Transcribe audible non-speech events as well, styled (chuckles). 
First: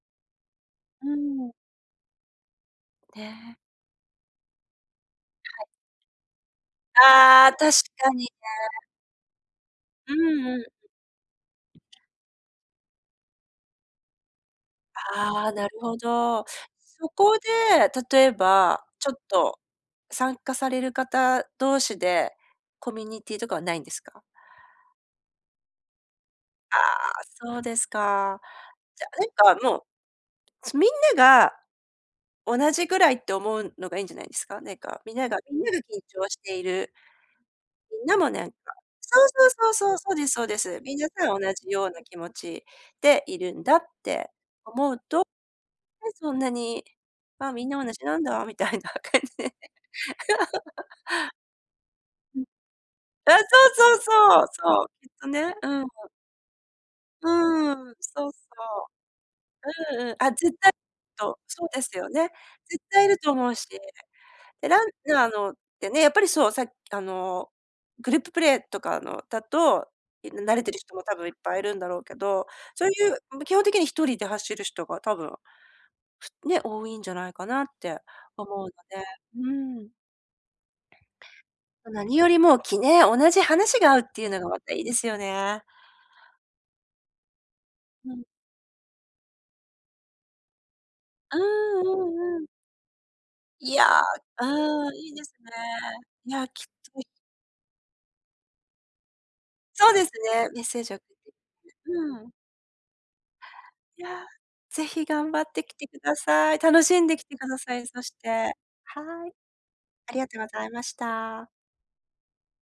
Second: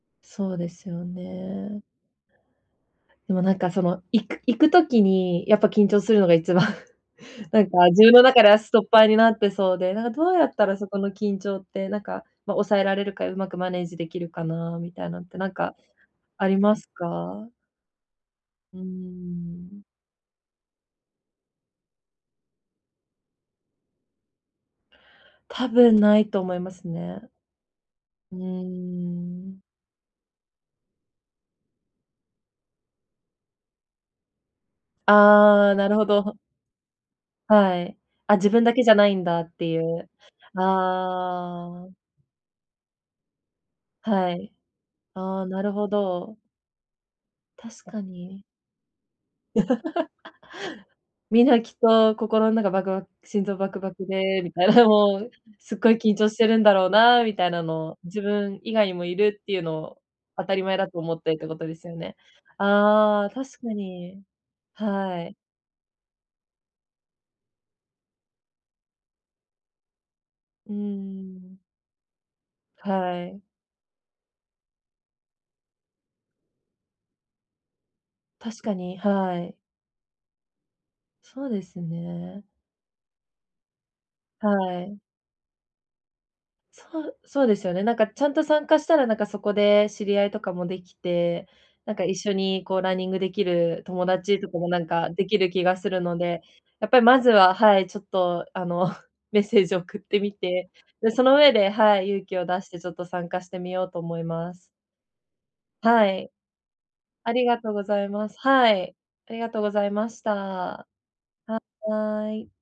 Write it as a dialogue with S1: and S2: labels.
S1: そうですよ
S2: うーん。
S1: ね。でもな
S2: ね。
S1: んか、その、行く行く時に
S2: は
S1: やっ
S2: い。
S1: ぱ緊張するのが一番、
S2: あ
S1: (chuckles)
S2: あ、
S1: な
S2: 確
S1: んか自
S2: か
S1: 分の
S2: に
S1: 中
S2: ね。
S1: ではストッパーになってそうで、なん
S2: う
S1: どうや
S2: ん
S1: っ
S2: う
S1: た
S2: ん。
S1: らそこの緊張って、なんか、ま、抑えられるか、うまくマネージできるかなみたいなんて、な
S2: あ
S1: ん
S2: あ、な
S1: か、
S2: るほど。
S1: あります
S2: そこ
S1: か？
S2: で、例え
S1: うー
S2: ば、ちょっと
S1: ん。
S2: 参加される方同士で、コミュニティとかはないんですか？
S1: 多分ないと思いま
S2: ああ、
S1: すね。
S2: そうです
S1: う
S2: か。
S1: ー
S2: じゃあ、なん
S1: ん。
S2: か、もう、すみんなが同じぐらいって思うのがいいんじゃないですか？ねえか、みながみん
S1: あ
S2: な
S1: あ、
S2: が緊
S1: なるほ
S2: 張
S1: ど。
S2: している、
S1: はい。
S2: みんなも
S1: あ、
S2: な
S1: 自
S2: んか
S1: 分だけじゃない
S2: そ
S1: んだっ
S2: う
S1: て
S2: そう
S1: い
S2: そうそう、
S1: う。
S2: そうですそうです。皆さん同じよ
S1: あ
S2: う
S1: あ。
S2: な気持ちでいるんだって
S1: はい。あ、なるほ
S2: 思うと、ね、そ
S1: ど。
S2: んなに、あ、みんな同
S1: 確か
S2: じなん
S1: に。
S2: だ、みたいな感じで。(laughs)
S1: (laughs) みんなきっと
S2: うん。
S1: 心の中バクバク
S2: あ、
S1: 心臓バク
S2: そ
S1: バ
S2: うそう
S1: クで
S2: そう、
S1: みたい
S2: そ
S1: な
S2: う、きっ
S1: も
S2: と
S1: う、
S2: ね。う
S1: すっ
S2: ん。
S1: ごい緊張してるんだろうなみたいなの
S2: うーん、
S1: を、自
S2: そうそ
S1: 分以外にもいるっていうの
S2: う。
S1: を
S2: うんうん。あ、
S1: 当た
S2: 絶
S1: り
S2: 対-
S1: 前だと思ってっ
S2: と、
S1: てこ
S2: そ
S1: と
S2: う
S1: で
S2: で
S1: す
S2: す
S1: よ
S2: よ
S1: ね。
S2: ね。絶対いる
S1: ああ、
S2: と思
S1: 確
S2: うし。
S1: かに。
S2: で、ラン
S1: は
S2: ナ
S1: い。
S2: ーのってね、やっぱりそう、さっき、あの、グループプレーとかのだと、いな慣れ
S1: う
S2: て
S1: ー
S2: る人も多分いっぱい
S1: ん。
S2: いるんだろうけど、そう
S1: は
S2: いう、ん、
S1: い。
S2: ま、基本的に一人で走る人が多分、ふね、多いんじゃないかなって思
S1: 確
S2: うので。
S1: かに、はい。
S2: うーん。
S1: そうです
S2: も、何より
S1: ね。
S2: も、きねえ、同じ話が合うっていうのが
S1: は
S2: またいいで
S1: い。
S2: すよね。
S1: そうそうですよね。なんか、
S2: う
S1: ち
S2: ん。
S1: ゃんと参加したら、なんか、そこで知り合いとかもでき
S2: うー
S1: て、
S2: ん、
S1: なんか、
S2: う
S1: 一緒
S2: んうん。
S1: に、こう、ランニングでき
S2: いや、
S1: る友達
S2: う
S1: とかも、なん
S2: ーん、い
S1: か、
S2: いで
S1: で
S2: す
S1: きる
S2: ね。
S1: 気がするの
S2: い
S1: で、
S2: や、きっ。
S1: やっぱ
S2: (unintelligible)
S1: りまずははい、ちょっと、あの、メッセージを
S2: そう
S1: 送
S2: で
S1: っ
S2: す
S1: てみ
S2: ね、メッ
S1: て、
S2: セージを、
S1: で、そ
S2: (unintelligible)
S1: の上ではい、
S2: う
S1: 勇
S2: ん。
S1: 気を出してちょっと参加してみようと
S2: い
S1: 思い
S2: や、
S1: ます。
S2: ぜひ頑張ってきてく
S1: は
S2: だ
S1: い。
S2: さい。楽しんでき
S1: あ
S2: て
S1: り
S2: くだ
S1: がとう
S2: さ
S1: ご
S2: い、そ
S1: ざい
S2: して。
S1: ます。はい、
S2: はい。
S1: ありがとうございま
S2: あり
S1: し
S2: がとうございま
S1: た。
S2: した。
S1: はい。